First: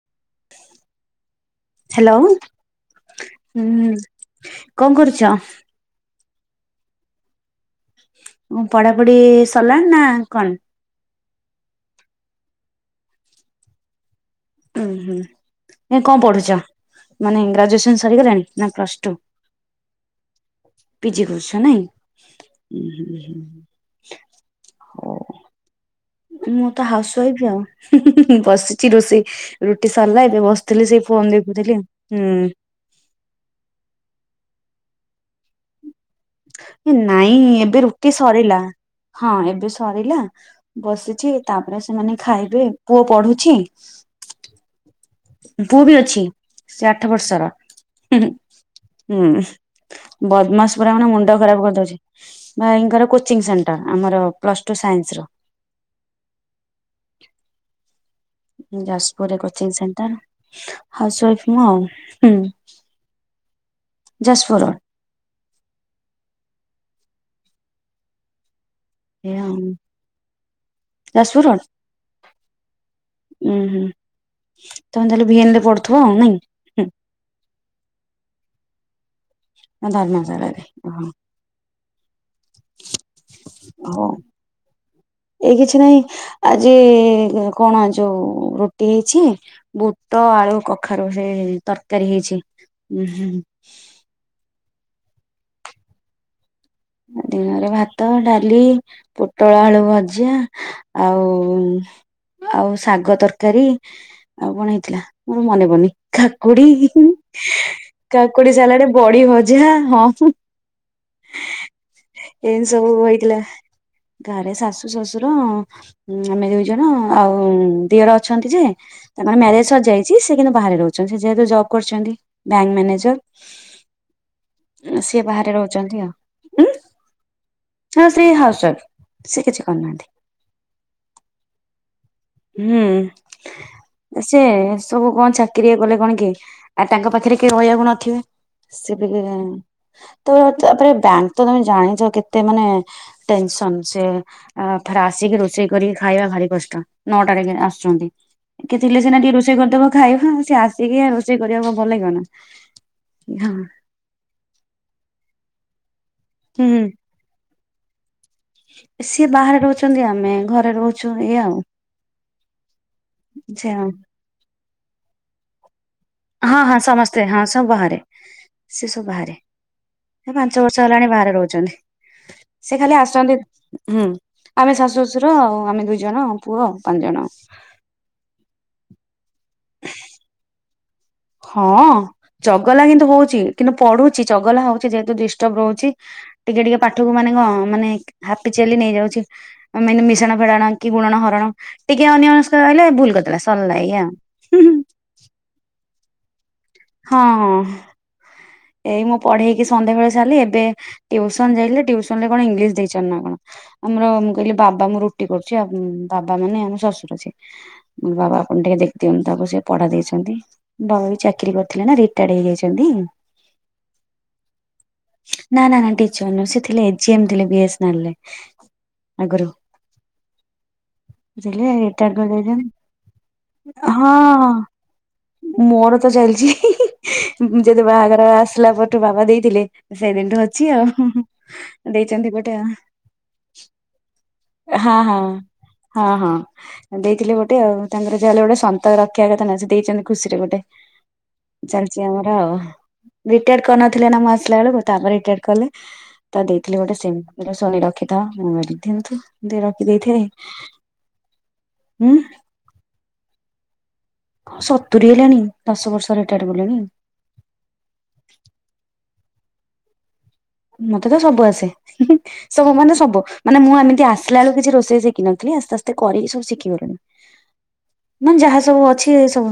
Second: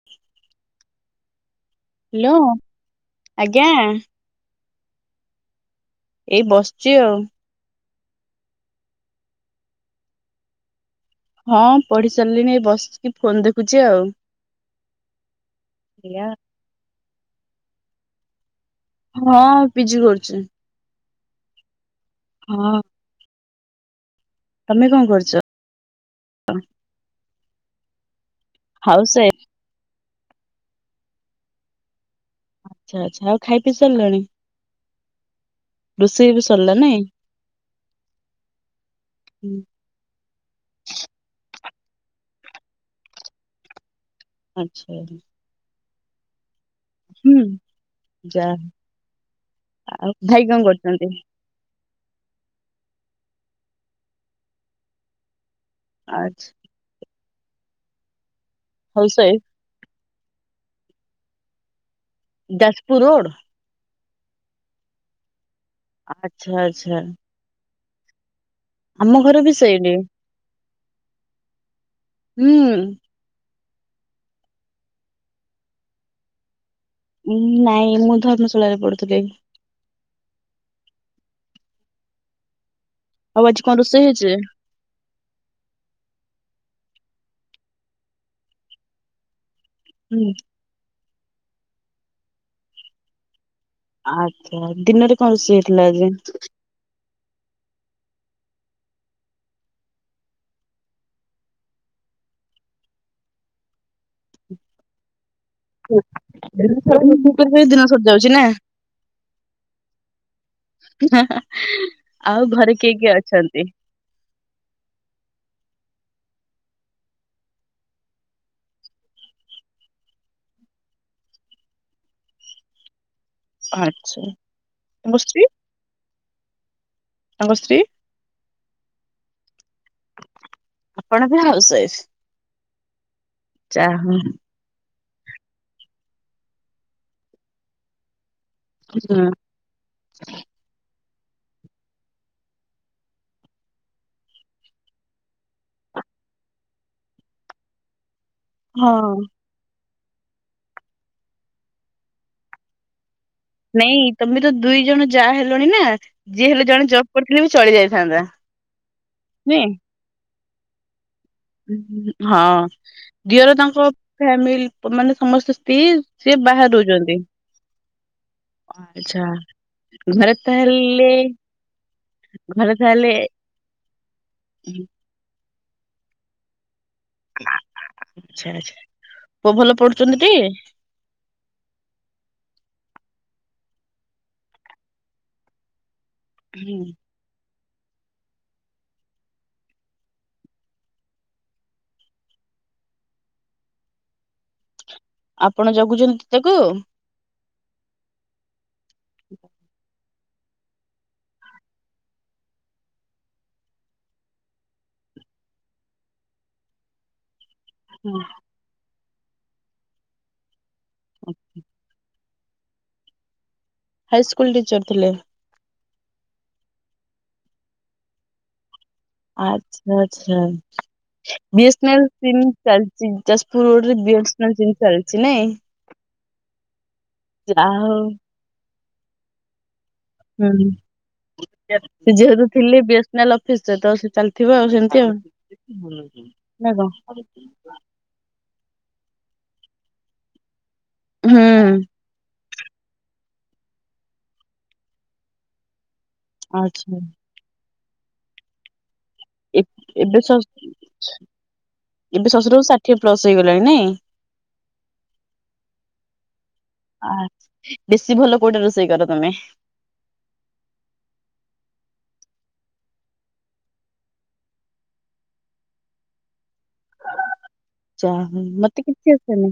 [inaudible] Hello ଆଜ୍ଞା ଉଁ କଣ କରୁଛ? ଏଇ ବସିଛି ଆଉ। ଉଁ ପଢାପଢି ସରିଲାଣି ନା କଣ? ହଁ ପଢି ସାରିଲିଣି ବସିକି ଫୋନ ଦେଖୁଛି ଆଉ। ଉୁଁ ହୁଁ ଏ କଣ ଏଇଆ ପଢୁଛ ମାନେ ଗ୍ରାଜୁଏସନ ସରିଗଲାଣି ନା ପ୍ଲସ ଟୁ ହଁ ପିଜି କରୁଛି। ପି ଜି କରୁଛ ହଁ। ନାଇଁ। [inaudible] ତମେ କଣ କରୁଛ? ମୁଁ ତ ହାଉସ ୱାଇଫ୍ ଆଉ ହୁଁ ହୁଁ ହୁଁ ବସିଛି ହାଉସ ରୋଷେଇ ୱାଇଫ ରୁଟି ସରିଲା ଏବେ ବସିଥିଲି ସେଇ ଫୋନ ଦେଖୁଥିଲି ହୁଁ। ଆଚ୍ଛା ଆଚ୍ଛା ଆଉ ଖାଇ ପି ସାରିଲଣି? ବି ସରିଲା ନାଇଁ ଏବେ ରୁଟି ସରିଲା ହଁ ଏବେ ସ ସରିଲା ବସିଛି ତାପରେ ସେମାନେ ଖାଇବେ ପୁଅ ପଢ଼ୁଛି। ଆଚ୍ଛା। ପୁଅ ବି ଅଛି ସେ ଆଠ ହୁଁ ବର୍ଷର। ଯା ହୁଁ ଆଉ ଭାଇ କଣ ବଦମାସ ପୁରା କରୁଛନ୍ତି? ମାନେ ମୁଣ୍ଡ ଖରାପ କରିଦଉଛି। ଭାଇଙ୍କର କୋଚିଂ ସେଣ୍ଟର ଆମର ପ୍ଲସ ଟୁ ସାଇନ୍ସ ର। ଆଛ ହାଉସ ଯାଜପୁରରେ wife coaching centre house wife ମୁଁ ଆଉ। ହୁଁ ଯାଜପୁର ରୋଡ ଯାଜପୁର ରୋଡ଼୍। ଆଚ୍ଛା ଆଚ୍ଛା। ଆମ ଏ ଘର ବି ହୁଁ ସେଇଠି ଯାଜପୁର ରୋଡ଼୍। ହୁଁ। ଉୁଁ ହୁଁ ତମେ ତାହେଲେ ଭି ଏନ ରେ ପଡ଼ୁଥିବ ଆଉ ନାଇଁ? ଉଁ ନାଇଁ ମୁଁ ଧର୍ମଶଳାରେ ପଢ଼ୁଥିଲି। ମୁଁ ଧର୍ମଶାଳା ରେ ହଁ। ଆଉ ଆଜି କନ୍ ରୋଷେଇ ହେଇଛି। ଏ କିଛି ନାହିଁ ଆଜି କଣ ଆ ଯୋଉ ରୁଟି ହେଇଛି। ବୁତ ଆଳୁ କଖାରୁ ରେ ତରକାରୀ ହେଇଛି ଉଁ ହୁଁ। ଆଚ୍ଛା ଦିନରେ କଣ ରୋଷେଇ ହେଇଥିଲା ଆଜି? ଦିନରେ ଭାତ ଡାଲି ପୋଟଳ ଆଳୁ ଭଜା ଆଉ ଆଉ ଶାଗ ତରକାରୀ। ଆଉ କଣ ହେଇଥିଲା ମୋର ମନେ ପଡ଼ୁନି ଦିନ କାକୁଡ଼ି ଦିନ ସରି ଯାଉଛି ନା କାକୁଡ଼ି ସାଲାଟେ ବଢି ଭଜା ହଁ। [unintelligible] ଆଉ ଏନ ଘରେ ସବୁ କିଏ କିଏ ବଇଥିଲା ଅଛନ୍ତି? ଘରେ ଶାଶୁ ଶଶୁର ଉଁ ଆମେ ଦୁଇ ଜଣ ଆଉ ଦିଅର ଅଛନ୍ତି ଯେ ତାଙ୍କ ମ୍ୟାରେଜ ସରଯାଇଛି ସେ କିନ୍ତୁ ବାହାରେ ରହୁଛନ୍ତି ସେ ଯେହେତୁ ଜବ୍ କରିଛନ୍ତି ବ୍ୟାଙ୍କ ଆଚ୍ଛା ମ୍ୟାନେଜର। ତାଙ୍କ ସିଏ ସ୍ତ୍ରୀ ବାହାରେ ରହୁଛନ୍ତି ଆଉ। ତାଙ୍କ ସ୍ତ୍ରୀ ହଁ ସେ ହାଉସ ୱାଇଫ ସେ କିଛି କରୁନାହାନ୍ତି। ଆପଣ ବି ହାଉସ ୱାଇଫ୍। ହୁଁ ସେ ସବୁ କଣ ଚାକିରି କଲେ କଣ କି ଆ ତାଙ୍କ ପାଖରେ କେଇ ରହିବାକୁ ନଥିବେ ସେ ବିଇ ତ ତାପରେ ବ୍ୟାଙ୍କ ତ ତମେ ଜାଣିଛ କେତେ ମାନେ ଟେନସନ୍ ସେ ଆ ଥରେ ଆସିକି ରୋଷେଇ କରିକି ଖାଇବା ଭାରି କଷ୍ଟ ନଅଟାରେ କି ଆସୁଛନ୍ତି। କେ ଥିଲେ ସେନା ହଁ। କେ ରୋଶ୍ ଷେଇ କରିଦବ ଖାଇବୁ ସେ ଆସିକି ଆ ରୋଷେଇ କରିବାକୁ ଆଉ ଭଲଲାଗିବ ନା ହଁ। ନାଇଁ ତମେ ତ ଦୁଇ ଜଣ ଯାଆ ହେଲଣି ନା ଯିଏ ହେଲେ ହୁଁ ଜଣେ ଜବ୍ କରିଥିଲେ ବି ଚଳି ଯାଇଥାନ୍ତା। ସିଏ ବାହାରେ ନାଇଁ। ରହୁଛନ୍ତି ଆମେ ଘରେ ରହୁଛୁ ଏୟା ଆଉ। ହଁ ଦିଅର ଆଛା ତାଙ୍କ ଫ୍ୟାମିଲି ପ ମାନେ ସମସ୍ତେ ସ୍ତ୍ରୀ ସିଏ ହଁ ବାହାରେ ହଁ ରହୁଛନ୍ତି। ସମସ୍ତେ ହଁ ସବୁ ବାହାରେ ସେ ସବୁ ଆଚ୍ଛା ବାହାରେ। ଘରେ ସେ ପାଞ୍ଚ ବର୍ଷ ତାହେଲେ ହେଲାଣି ବାହାରେ ରହୁଛନ୍ତି। ଘରେ ସେ ଖାଲି ତାହେଲେ ଆସନ୍ତି ହୁଁ ଆମେ ଶାଶୁ ଶ ଶୁର ଆଉ ଆମେ ଦୁଇ ଜଣ ଆମ ପୁଅ ଆଉ ପାନ୍ ଜଣ। ଆଛା ଆଛା ପୁଅ ଭଲ ପଢୁଛନ୍ତି ଟି? ହଁ। ଚଗଲା କିନ୍ତୁ ହଉଛି କିନ୍ତୁ ପଢ଼ୁଛି ଚଗଲା ହଉଛି ଯେହେତୁ ଡିଷ୍ଟର୍ବ ରହୁଛି। ଟିକେ ଟିକେ ପାଠକୁ ମାନେ କ ମାନେ ହାପି ଚାଲି ନେଇଯାଉଛି। ଅ ମାନେ ମିଶାଣ ଫେଡାଣ କି ଗୁଣଣ ହରାଣ। ଟିକେ ଅନ୍ୟ ମନସ୍କ ରହିଲେ ଭୁଲ କରିଦେଲା ସରିଲା ଏୟା ଆଉ। ଆପଣ ଜଗୁଛନ୍ତି ତାକୁ। ହଁ ହଁ। ଏଇ ମୁଁ ପଢେଇକି ସନ୍ଧ୍ୟାବେଳେ ସାରିଲି ଏବେ ଟିଉସନ ଯାଇଲେ ଟ୍ୟୂସନ ରେ କଣ ଇଂଲିଶ ଦେଇଚନ୍ତି ନା କଣ? ଆମର ମୁଁ କହିଲି ବାବା ମୁଁ ରୁଟି କରୁଛି ଆ ବାବା ମାନେ ଆମ ଶ୍ୱଶୁର ସିଏ। ବାବା ଆପଣ ଟିକେ ଦେଖି ଦିଅନ୍ତୁ ତାକୁ ସେ ପଢା ଦେଇଛନ୍ତି ମୋ ବାବା ବି ଚାକିରି କରିଥିଲେ ନା ସେ ରିଟାଡ ହେଇଯାଇଛନ୍ତି। ହାଇସ୍କୁଲ ଟିଚର ଥିଲେ। ନା ନା ତିଚର୍ ନୁହେଁ ସେ ଥିଲେ ଏଚ୍ ଏମ୍ ଥିଲେ ବି ଏସ ନେଲ୍ ରେ। ଆଗରୁ। ଆଚ୍ଛା ଆଚ୍ଛା। ଥିଲେ B S N L retired sim କରିଯାଇଛନ୍ତି ଚାଲିଛି ଯାଜପୁର ରୋଡ୍ରେ ହଁ ବି ଏସ୍ନ୍ ହଁ। ଏଲ ସିମ୍ ଚାଲି ମୋର ତ ଚାଲିଛି ଯାହା ଯୋଉ ଦ ହଉ ବାହାଘର ଆସିଲା ପରଠୁ ବାବା ଦେଇଥିଲେ। ସେଇଦିନଠୁ ହୁଁ। ଅଛି ଆଉ। ଦେଇଛନ୍ତି ଯେହେତୁ ଗୋଟେ ଥିଲେ ବି ଏସ୍ନେ ଏଲ ଅଫିସ ରେ ତ ସେ ଚାଲିଥିବ ଆଉ ହଁ ସେମତି ଆଉ। ହଁ। ହଁ ହଁ ନା କଣ ଦେଇଥିଲେ ଗୋଟେ ଆଉ। ତାଙ୍କର ଯାହାଲେ ଗୋଟେ ସନ୍ତକ ରଖିବା କଥା ନା ସେ ଦେଇଛନ୍ତି ଖୁସିରେ ଗୋଟେ ହୁଁ ଚାଲିଚି ଆମର ଆଉ। ରିଟାୟାର କରିନଥିଲେ ନା ମୁଁ ଆସିଲା ବେଳକୁ ତାପରେ ରିଟାର କଲେ ତା ଦେଇଥିଲି ଆଚ୍ଛା। ଗୋଟେ ସେ ଏଇଟା ସୋନି ରଖିଥାଅ ମୁ କହିଲି ଦିଅନ୍ତୁ। ଦେ ରଖି ଏବେ ଏବେ ଦେଇଥାଏ ଶଶ ହୁଁ ଶଶୁରଙ୍କୁ ଷାଠିଏ ପ୍ଲସ ହେଇଗଲାଣି ନାଇଁ। ହଁ ସତୁରି ହେଲାଣି ଦଶ ବର୍ଷ ରିଟାୟାର କଲେଣି। ଆ ବେଶୀ ଭଲ କୋଉଟା ରୋଷେଇ କର ତମେ। ମୋତେ ତ ସବୁ ଆସେ। ସବୁ ମାନେ ସବୁ ମୁଁ ଏମିତି ଆସିଲା ବେଳକୁ କିଛି ରୋଷେଇ ଶିଖିନଥିଲି ଆସ୍ତେ ଆସ୍ତେ କରିକି ସବୁ ଶିଖି ଗଲିଣି। ଯା ନା ହଉ ଯାହା ମତେ ସବୁ କିଛି ଅଛି ଏ ସବୁ ଆସେନି।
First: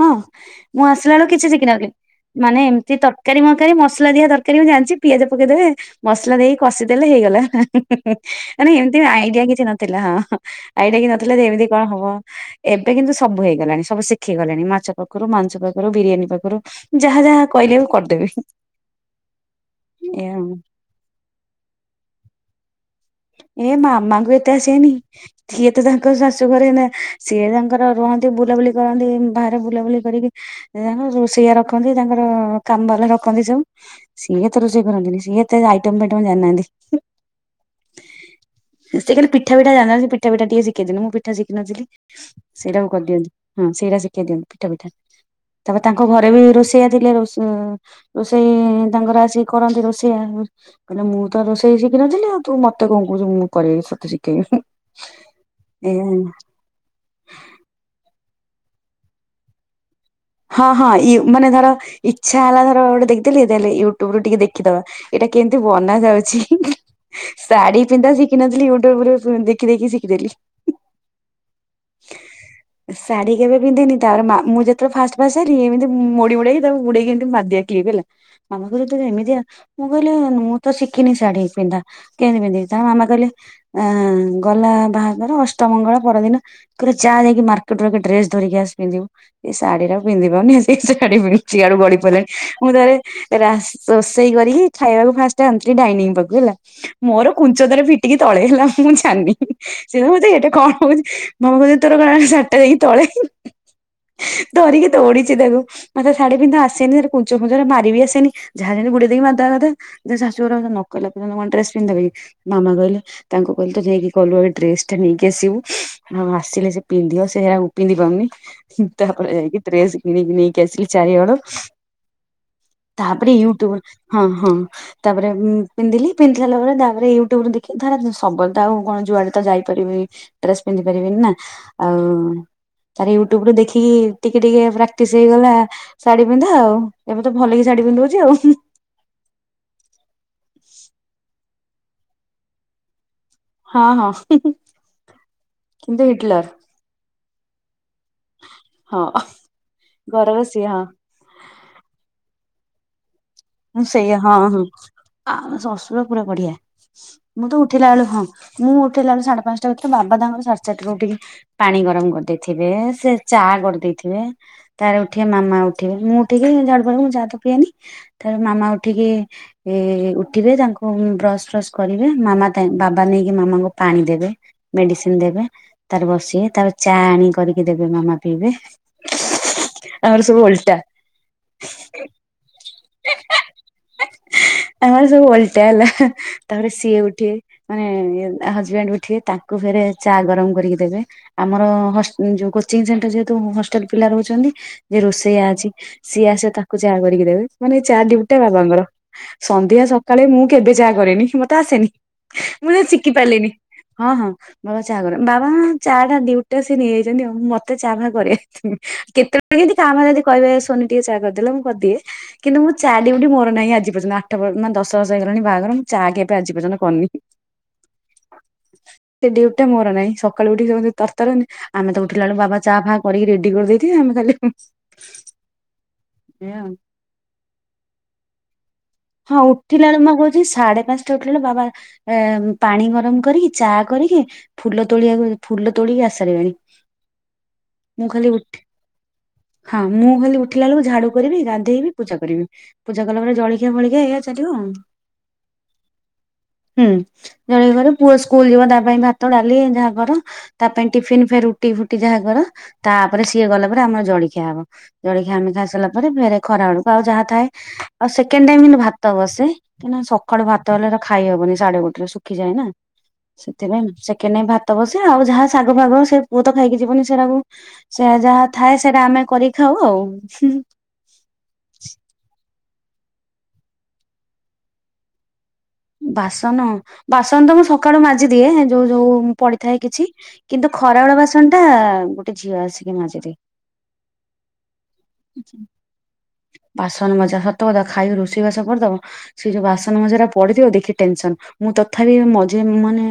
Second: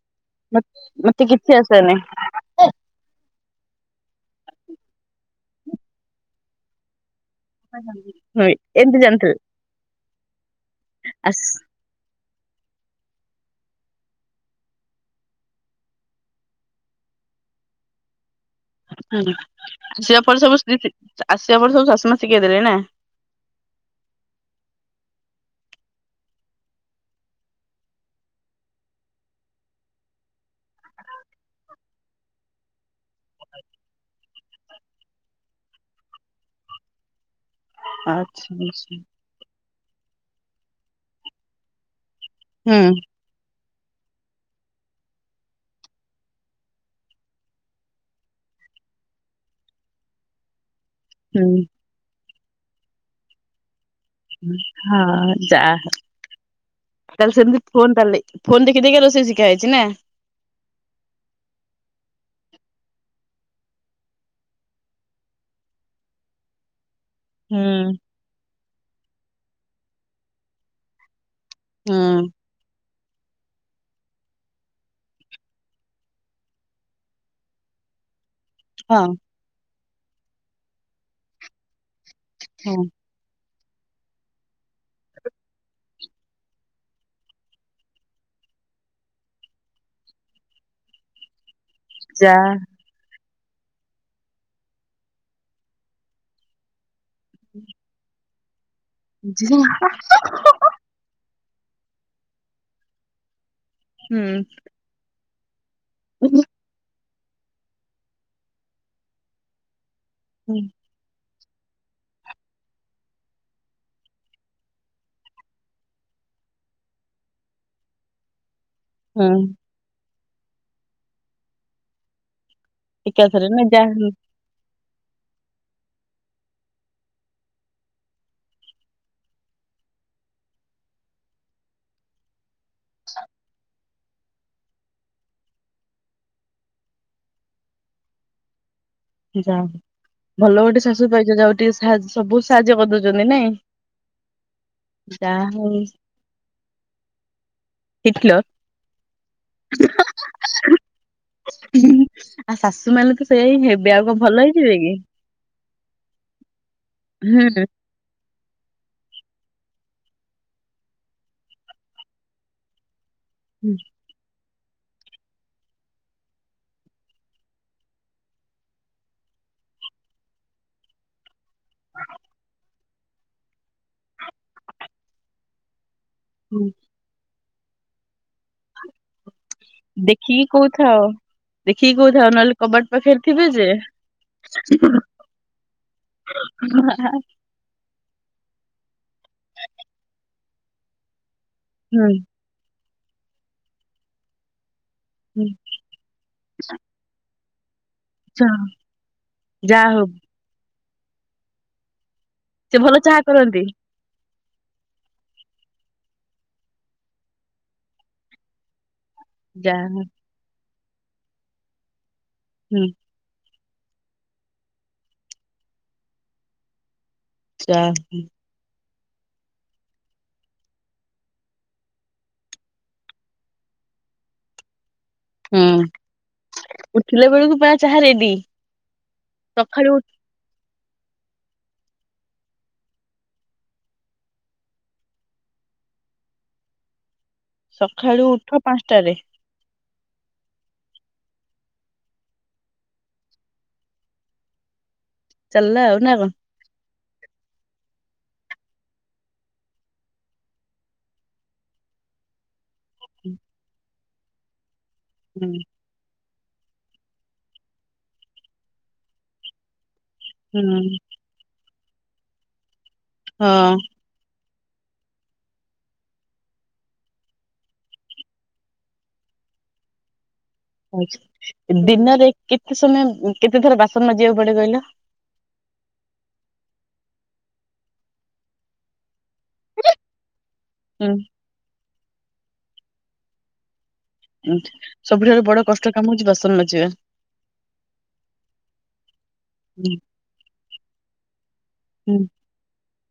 ହଁ ମତେ ମୁଁ ଆସିଲା ମତେ ବେଳକୁ କିଛି ଶିଖିନଥିଲି। ଆସେନି ମାନେ ଏମିତି ତରକାରୀ ମରକାରୀ ମସଲା ଦିଆ ତରକାରୀ ମୁଁ ଜାଣିଚି। ପିଆଜ ପକେଇଦେବେ ମସଲା ଦେଇକି କଷିଦେଲେ ହେଇଗଲା ହଁ ନ ଏମିତି ଜାଣିଥିଲି ଆଇଡିଆ କିଛି ନ। ଥିଲା ହଁଁ ଆଇଡିଆ କି ନଥିଲେ ଏମିତି ଆସ କଣ ହବ। ଏବେ କିନ୍ତୁ ସବୁ ହେଇଗଲାଣି ସବୁ ଶିଖେଇ ଗଲିଣି ମାଛ ପାଖରୁ ମାଂସ ପାଖରୁ ବିରିୟାନୀ ପାଖରୁ। ଯାହା ଯାହା କହିଲେ ମୁ କରିଦେବି। ହୁଁ ଆସିବା ଏଇଆ ପରେ ଆଉ। ସବୁ [unintelligible] ଆସିବା ପରେ ସବୁ ଶାଶୁ ମା ଶିଖେଇ ଦେଲେ ନା। ଏ ମାମଙ୍କୁ ଏତେ ଆସିବନି। ସିଏ ତ ତାଙ୍କ ଶାଶୁ ଘରେ ନା ସିଏ ତାଙ୍କର ରୁହନ୍ତି ବୁଲାବୁଲି କରନ୍ତି ବାହାରେ ବୁଲାବୁଲି କରିକି ତାଙ୍କ ରୋଷେଇଆ ରଖନ୍ତି ତାଙ୍କର କମ୍ ବାଲା ରଖନ୍ତି ସବୁ। ସିଏ ଏତେ ରୋଷେଇ କରନ୍ତିନି। ସିଏ ଏତେ ଆଇଟମ ବାଇଟମ ଜାଣିନାହାନ୍ତି। ଆଚ୍ଛା ଆଚ୍ଛା। ସିଏ କାଲି ପିଠା ପିଠା ଜାଣି ପିଠା ପିଠା ଟିକେ ଶିଖେଇଛନ୍ତି। ମୁଁ ପିଠା ଶିଖିିନଥିଲି। ହୁଁ ସେଇଟା କରିଦିଅନ୍ତି ହଁ ସେଇଟା ଶିଖେଇ ଦିଅନ୍ତି ପିଠା ପିଠା। ତାପରେ ତାଙ୍କ ଘରେ ବି ରୋଷେଇଆ ଥିଲେ ରୋଷ ରୋଷେଇ ତାଙ୍କର ଆସିିକି କରନ୍ତି ରୋଷେଇଆ। କହିଲେ ମୁଁ ତ ହୁଁ ରୋଷେଇ ଶଖିିନଥିଲି ଆଉ ତୁ ମୋତେ କଣ କହୁଛୁ ମୁଁ କରେଇ ତୋତେ ଶିଖେ ହଁ ଯା ହଉ। ତାହେଲେ ସେମିତି ଫୋନ ତାହେଲେ ଫୋ ଦେଖି ଦେଖି ରୋଷେଇ ଶିଖା ହେଇଛି ନା। ହଁ ହଁ ମାନେ ଧର ଇଚ୍ଛା ହେଲା ଧର ଗୋଟେ ଦଖିଦେଲି ତା ହେଲେ ୟୁଟ୍ୟୁବ ରୁ ଟିକେ ଦେଖିଦେବା। ଏଇଟା କେମିତି ବନା ଯାଉଛି। ହୁଁ ଶାଢୀ ପିନ୍ଧା ଶିଖିନଥିଲି ୟୁଟ୍ୟୁବରୁ ଦେଖି ଦେଖି ଶିଖିଦେଲି। ହୁଁ। ଶାଢୀ କେବେ ପିନ୍ଧିନି ତା ମା ମୁଁ ଯେତେବେଳେ ଫାଷ୍ଟ। ବା ସାରି ଏମିତି ମୋଡି ମୁଡେଇକି ତାକୁ ଗୁଡେଇକି ଏମତି ମାରିଦିଏ କ୍ଲିପ୍ ହେଲା ମାମା କହିଲେ ତୁ ଏମିତିଆ। ମୁଁ କହିଲି ମୁଁ ତ ଶିଖିନି ଶାଢୀ ପିନ୍ଧା କେମିତି ପିନ୍ଧିବି ତା ହଁ ମାମା କହିଲେ ଆ ଗଲା ବାହାଘର ଅଷ୍ଟମଙ୍ଗଳା ପରଦିନ ପୁରା ଯା ମାର୍କେଟରୁ ଆଗେ ଡ୍ରେସ ଧରିକି ଆସି ପିନ୍ଧିବୁ। ଏଇ ଶଢୀର ପିନ୍ଧି ପାରୁନି ସେ ଶଢୀ [unintelligible] ଆଡୁ ଗଳି ପାରିଲାଣି। ଯା ମୁଁ ଥରେ ରାସ୍ ରୋଷେଇ କରିକି ଖାଇବାକୁ ଫାଷ୍ଟ ଆଣିଥିଲି ଡାଇନିଂ ପାଖକୁ ହେଲା। ମୋର କୁଞ୍ଚ ତରେ ଫିଟିକି ତଳେ ହେଲା ମୁଁ ଜାଣିନି ଯା ସେ କହୁଚି ଏଟା କଣ ହଉଚି? ମାମ କହୁଚନ୍ତି ତୋର କଣ ସାଢିଟା ଯାଇକି ତଳେ ହୁଁ। ଧରିକି ତୋଡିଛି ତାକୁ ମତେ ଶାଢୀ ହୁଁ ପନ୍ଧା ଆସେନି କୁଞ୍ଚ ଫୁଞ୍ଚ ମାରି ବି ଆସେନି। ଯାହା ଯେଏନ୍ତି ଗୁଡେଇ ମାରି ଦେବା କଥା। ଯେ ଶାଶୁ ଘର ମୋତେ ନ କୁହ [unintelligible] ପିନ୍ଧି ଦେବ କି ମାମା କହିଲେ ତାଙ୍କୁ କହିଲେ ତ ନେଇକି ଗଲୁ ଆଗ ଡ୍ରେସ ଟା ନେଇକି ଆସିବୁ। ହଁ, ଆସିଲେ ସେ ପିନ୍ଧିବ ସେରା ପିନ୍ଧି ପାରୁନି। ତାପରେ ହୁଁ ଯାଇକି ଡ୍ରେସ କିଣିିକି ନେଇକି ଆସିଲି ଚାରିହଳ ତାପରେ ଏକାଥରେ ନା ୟୁଟ୍ୟୁବ ରୁ ଯା ହଉ ହଁ ହଁ। ତାପରେ ପିନ୍ଧିଲି ପିନ୍ଧି ସାରା ପରେ ତାପରେ ୟୁଟ୍ୟୁବୁ ଦେଖି ଧର ସବୁଆଡେ ତ ଆଉ କଣ ଯୁଆଡେ ତ ଯାଇପାରିବି। ଡ୍ରେସ ପିନ୍ଧି ପାରିବିନି ନା ଆଉ ତାରେ ୟୁଟ୍ୟୁବ ରୁ ଦେଖିକି ଟିକେ ଟିକେ ପ୍ରାକ୍ଟିସ୍ ହେଇଗଲା ଶାଢୀ ପିନ୍ଧା ଆଉ ଏବେ ତ ଭଲ କେ ଶାଢୀ ପିନ୍ଧିଦଉଛି ଆଉ। ଯାହା ହଉ ଭଲ ଗୋଟେ ଶାଶୁ ପାଇଛ ଯାହା ହଉ ଟିକେ ସା ସବୁ ସାହାଯ୍ୟ କରିଦଉଛନ୍ତି ନାଇଁ। ହଁ ହଁ ଯାହା ହଉ କିନ୍ତୁ ହିଟଲର ଠିକୀଲୋ। ହଁ ଘରେ ବସି ହଁ। ଆ ଶାଶୁ ମଲୁ ତ ସେଇ ସେଇଆ ହଁ ହଁ ଆଉ ଶଶୁର ପୁରା ବଢିଆ ମୁଁ ତ ଉଠିଲା ବେଳୁ ହଁ। ମୁଁ ଉଠିଲା ବେଳେ ସାଢେ ପାଞ୍ଚଟା ଭିତରେ ବାବା ଦାଙ୍କର ସାଢେ ସାରିଟ ର ଉଠିକି ପାଣି ଗରମ କରିଦେଇଥିବେ ସେ ଚା କରିଦେଇଥିବେ ତାର ଉଠିବେ ମାମା ଉଠିବେ ମୁଁ ଉଠିକି ଝାଡକୁ ମୁଁ ଚା ତ ପିଏନି। ତାପରେ ମାମା ଉଠିକି। ଏ ଉଠିବେ ତାଙ୍କୁ ବ୍ରସ୍ ଫ୍ରସ୍ କରିବେ ମାମା ବାବା ନେଇକି ମାମାଙ୍କୁ ପାଣି ଦେବେ। ମେଡିସିନ ଦେବେ ତାର ବସି ହୁଁ ତାପରେ ଚା ଆଣ କରିକି ଦେବେ ମାମା ପିଇବେ ଆମର ସବୁ ଓଲଟା। ଦେଖି କହୁଥାଅ। କବାଟ ପାଖେର ଥିବେ ଯେ। ଆମର ସବୁ ଓଲଟା ହେଲା ତାପରେ ସିଏ ଉଠିବେ ମାନେ ହଜବେଣ୍ଡ ଥିବେ ତାଙ୍କୁ ଫେରେ ଚା ଗରମ କରିକି ଦେବେ। ଆମର ହୁଁ ଯ କୋଚିଂ ସେଣ୍ଟର ଯେହେତୁ ହଷ୍ଟେଲ ପିଲା ରହୁଛନ୍ତି ଯେ ରୋଷେଇଆ ହୁଁ ଅଛି। ସିଏ ଆସେ ତାକୁ ଚା କରିକି ଦେବେ ମାନେଇ ଚା ଉଟା ବାବାଙ୍କର ସନ୍ଧ୍ୟା ଯାହା ହଉ ସକାଳେ ମୁଁ କେବେ ଯାହା କରେନି ମତେ ଆସେନି ମୁଁ ସେ ତ ଭଲ ଶିଖି ଚାହା ପାରିଲିନି କରନ୍ତି। ହଁ ହଁ। ବାବା ଚା କର ବାବା ଚା ଟା ଦିଉଟେ ସେ ନେଇଯାଇଛନ୍ତି ଆଉ ମୁ ମତେ ଚା ବା କରିି କେତେ କେତେ ବେଳେ କେମି ଯାହା କଭାଁ ଯଦି କହିବେ ସୋନି ଟିକେ ଚା କରିଦେଲେ ମୁଁ କରିଦିଏ କିନ୍ତୁ ମୁଁ ହୁଁ ଚା ଡିୟଟି ମୋର ନାହିଁ ଆଜି ପର୍ନ୍ତ ଆ ଆଠ ମାନ ଦଶ ବର୍ଷ ହେଇଗଲାଣି ବାହାଘର ମୁଁ ଚା କେବେ ଆଜି ପର୍ଯ୍ୟନ୍ତ କରିନି। ଚା। ସେ ଡିୟଟି ମୋର ନାହିଁ ସକାଳୁ ଉଠିକି ସେ ତରତାର ଆମେ ତ ଉଠିଲା ବେଳୁ ବାବା ଚା ଫା କରିକି ରେଡି କରିଦେଇଥିବେ ଆମେ ଖାଲି ହିଁ ହିଁ। ହୁଁ ଉଠିଲା ବେଳକୁ ପୁରା ଚାହା ରେଡି। ହଁ ଉଠିଲା ସକାଳୁ ବେଳୁକୁ ମୁଁ କହୁଛି। ସାଢେ ପାଞ୍ଚଟା ଉଠିଲା ବେଳୁକୁ ବାବା ପାଣି ଗରମ କରିକି ଚା କରିକି। ଫୁଲ ତୋଳିବାକୁ ଫୁଲ ତୋଳିକି ଆସି ଷାରିବେଣି। ସକାଳୁ ଉଠ ପାଞ୍ଚଟାରେ। ହଁ ମୁଁ ଖାଲି ଉଠିଲା ବଳକୁ ଝାଡୁ କରିବିନ୍ଧେଇବି ପୂଜା କରିବି ପୂଜା କଲା ପରେ ଜି ଜଳଖିଆ ଫଳଖିଆ ଏଇଆ ଚାଲିବ ଆଉ। ଚାଲିଲା ଆଉ ନା କଣ। ହୁଁ ଜଳଖିଆ କର ପୁଅ ସ୍କୁଲ ଯିବ ତା ପାଇଁ ଭାତ ଡାଲି ଯାହା କର। ତା ପାଇଁ ଟିଫିନ ଫେ ରୁଟି ଫୁଟି ଯାହା କର। ତାପରେ ହୁଁ ସିଏ ଗଲା ପରେ ଆମର ଜଳଖିଆ ହବ ଜଳଖିଆ ଆମେ ଖାଇ ସାରିଲା ଫେରେ ଖରା ବେଳକୁ ଆଉ ଯାହା ଥାଏ ଆଉ ସେକଣ୍ଡ ଟାଇମ୍ କିନ୍ତୁ ଭାତ ବସେ କାଇନା ସକା ସକାଳୁ ଭାତ ହେଲେ ହୁଁ ତ ଖାଇ ହବନି ସାଢେ ଗୋଟେରେ ଶୁଖିଯାଏନା ସେଥିପାଇଁ ସେକେଣ୍ଡ ଟାଇମ ଭା ଭାତ ବସେ ଆଉ ଯାହା ଶାଗ ଫାଗ ସେ ପୁଅ ତ ଖାଇକି ଯିବନି ସେଗୁରାକୁ ସେଆ ଯାହା ଥାଏ ସେଇଟା ଆମେ କରି ଖାଉ ଆଉ। ଆଛା ଦିନରେ କେତେ ସମୟ କେତେ ଥର ବାସନ ମାଜିବାକୁ ପଡେ କହିଲ? ବାସନ ବାସନ ତ ମୁଁ ସକାଳୁ ମାଜିଦିଏ ଯୋଉ ଯୋଉ ପଡିଥାଏ କିଛି। କିନ୍ତୁ ଖରାବେଳ ହୁଁ ବାସନ ଟା ଗୋଟେ ଝିଅ ଆସିକି ମାଜିଦିଏ। ସବୁଠାରୁ ବଡ କଷ୍ଟ କାମ ହଉଛି ବାସନ ମାଜିବା। ବାସନ ମଜା ସତ କଥା ଖାଇ ରୋଷେଇବାସ କରିଦବ ସେଇ ଯୋଉ ହୁଁ ବାସନ ମଜା ପଡିିଥିବ ଦେଖି ଟେନସନ ମୁଁ ତଥାପି ହୁଁ ମଝିରେ ମୁଁ ମାନେ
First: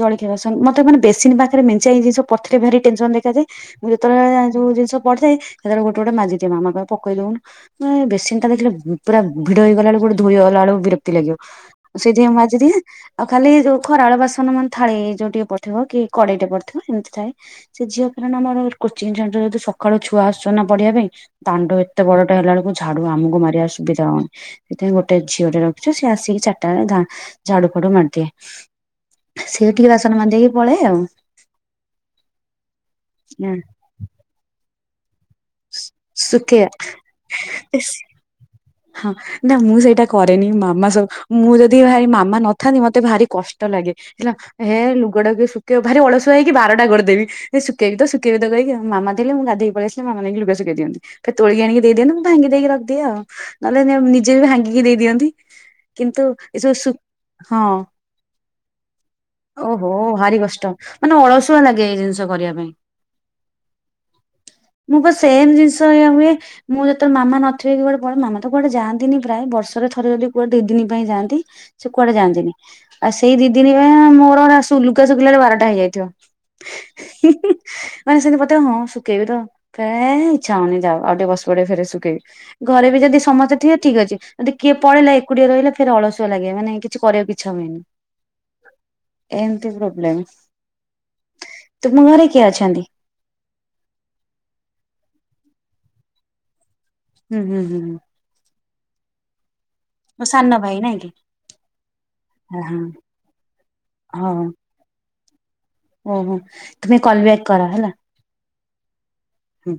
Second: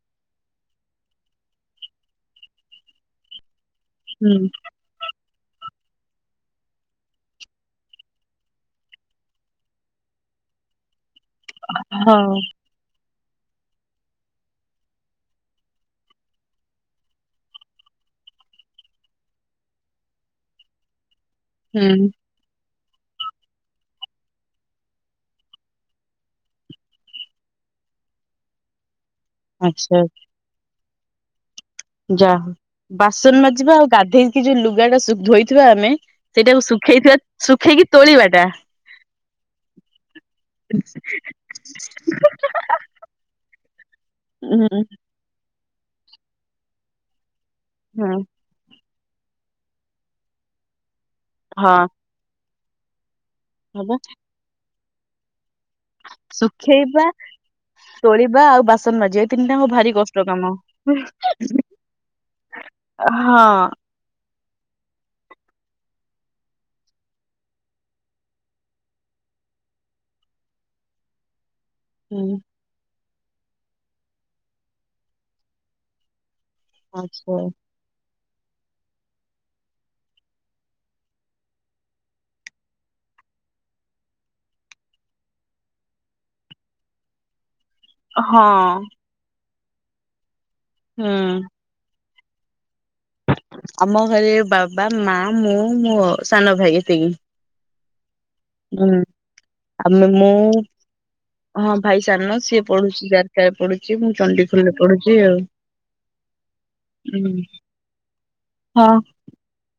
ଜଳଖିଆ ବାସନ ମତେ ମାନେ ବେସିନ୍ ପାଖରେ ମେଞ୍ଚେ ଜିନିଷ ପଡିଥିଲେ ଭାରି ଟେନସନ ଦେଖାଯାଏ। ମୁଁ ହୁଁ ଯେତେବେଳେ ଯୋଉ ଜିନିଷ ପଡିିଥାଏ ସେତେବେଳେ ଗୋଟେ ଗୋଟେ ମାଜିଦିଅ ମାମା କହେ ପକେଇ ଦଉନୁ ମାନେ ବେସିନଟା ଦେଖିଲେ ପୁରା ଭିଡ ହେଇଗଲା ବେଳକୁ ଗୋଟେ ଧୋଇଗଲା ବେଳକୁ ବିରକ୍ତି ଲାଗିବ। ସେଇଥି ପାଇଁ ମୁଁ ହଁ ମାଜିଦିଏ। ଆଉ ଖାଲି ଯୋଉ ଖରାବେଳ ବାସନ ମାନେ ଥାଳି ଯୋଉ ଟିକେ ପଡିଥିବ କି କଡେଇ ଟେ ପଡିଥିବ ଏମିତି ଥାଏ। ସେ ଝିଅ କାରଣ ଆମର କୋଚିଂ ସେଣ୍ଟର ଯଦି ସକାଳୁ ଛୁଆ ଆସୁଛ ନା ପଢିବା ପାଇଁ। ଦାଣ୍ଡ ଏତେ ହୁଁ ବଡଟା ହେଲା ବେଳକୁ ଝାଡୁ ଆମକୁ ମାରିବା ସୁବିଧା ହଉନି ସେଥିପାଇଁ ଗୋଟେ ଝିଅ ଟେ ରଖିଛୁ। ସେ ଆସିକି ଚାରିଟା ବେଳେ ଧା ଝାଡୁ ଫାଡୁ ମାରିଦିଏ। ସେ ଟିକେ ଆଚ୍ଛା ବାସନ ମାଜି ଦେଇକି ପଳାଏ ଆଉ। ଯା ହଉ। ବାସନ ମାଜିବା ଆଉ ଗାଧେଇକି ଯୋଉ ଲୁଗା ଟା ସୁ ଧୋଇ ଥିବା ଆମେ, ସେଇଟାକୁ ଶୁଖେଇବା ଶୁଖେଇଥିବା ଶୁଖେଇକି ତୋଳିବା ଟା ହଁ ନା ମୁଁ ସେଇଟା କରେନି। ମାମା ସବୁ, ମୁଁ ଯଦି ଭାଇ ମାମା ନଥାନ୍ତି ମତେ ଭାରି କଷ୍ଟ ଲାଗେ। [unintelligible] ଉଁ ହେ ହୁଁ ଲୁ ଲୁଗା ଟାକୁ କିଏ ଶୁକେଇବ ଭାରି ଅଳସୁଆ ହେଇକି ବାରଟା କରିଦେବି। ଏ ଶୁକେଇବି ତ ହଁ ଶୁକେଇବି ତ କହିକି ଆଉ। ମାମା ଦେଲେ ମୁ ଗଧୋଇ ପଳେଇ ଆସିଲେ ମାମା ନେଇକି ଲୁଗା ଶିକେଇଦିଅନ୍ତି। ଫେରେ ତୋଳିକି ଆଣିକି ଦେଇଦିଅନ୍ତି ମୁଁ ଭାଙ୍ଗିଦେଇକି ରଖିଦିଏ ଆଉ। ହଁ ବା ନହେଲେ ନିଜେ ବି ଭାଙ୍ଗିକି ଦେଇଦିଅନ୍ତି। କିନ୍ତୁ ଏ ଯଉ ସୁ ଶୁଖେଇବା ହଁ। ତୋଳିବା ଆଉ ବାସନ ମାଜିିବା ଏ ତିନିଟାଙ୍କ ଓହୋ ଭାରି କଷ୍ଟ କାମ। ମାନେ ଅଳସୁଆ ଲାଗେ ଏଇ ଜିନିଷ କରିବା ପାଇଁ। ହଁ। ମୁଁ ପା ସେମଟ ଜିନିଷ ଏଇୟା ହୁଏ। ମୁଁ ଯେତେବେଳେ ମାମା ନଥିବେ କି କୁଆଡେ ପଳେଇ ମାମା ତ କୁଆଡେ ଯାଆନ୍ତିନି ପ୍ରାୟ ବର୍ଷରେ ଥରେ ଯଦି କୁଆଡେ ଦି ଦିନ ପାଇଁ ଯାନ୍ତି। ସେ କୁଆଡେ ହୁଁ ଯାଆନ୍ତିନି। ଆଉ ସେଇ ଦି ଦିନ ପା ମୋର ଲୁଗା ଶୁଖେଇଲା ବେଳକୁ ବାରଟା ହେଇଯାଇଥିବ। ଆଚ୍ଛା। ମାନେ ସେମିତି ପଡିଥିବ ହଁ ଶୁଖେଇବି ତ, ହେ ଇଚ୍ଛା ହଉନି ଯାଉ ଆଉ ଟିକେ ବସି ପଡେ ଫେରେ ଶୁଖେଇବି। ଘରେ ବି ଯଦି ସମସ୍ତେ ଥିବେ ଠିକ୍ ଅଛି। ଯଦି କିଏ ପଳେଇଲା ଏକୁଟିଆ ରହିଲେ ଫେରେ ଅଳସୁଆ ଲାଗେ, ମାନେ କିଛି କରିବାକୁ ଇଛା ହୁଏନି। ହଁ। ଏମତି ପ୍ରୋବ୍ଲେମ୍। ହୁଁ। ତୁମ ଘରେ କିଏ ଅଛନ୍ତି? ଆମ ଘରେ ବାବା, ମା, ମୁଁ, ମୋ ସାନ ଭାଇ ଏତିକି। ହୁଁ ହୁଁ ହୁଁ ହୁଁ। ହୁଁ ଆମେ ମୋ ମୁଁ ସାନ ଭାଇ ନାଇଁ କି ହଁ ଭାଇ ସାନ। ହଁ ସିଏ ପଢୁଚି ଜାରକାରେ ପଢୁଚି ମୁଁ ହଉ। ଚଣ୍ଡିଖୋଲ ରେ ପଢୁଚି ଆଉ। ଓହୋ। ତୁମେ କଲ୍ ବ୍ୟାକ୍ କର ହେଲା। ହଁ ହୁଁ।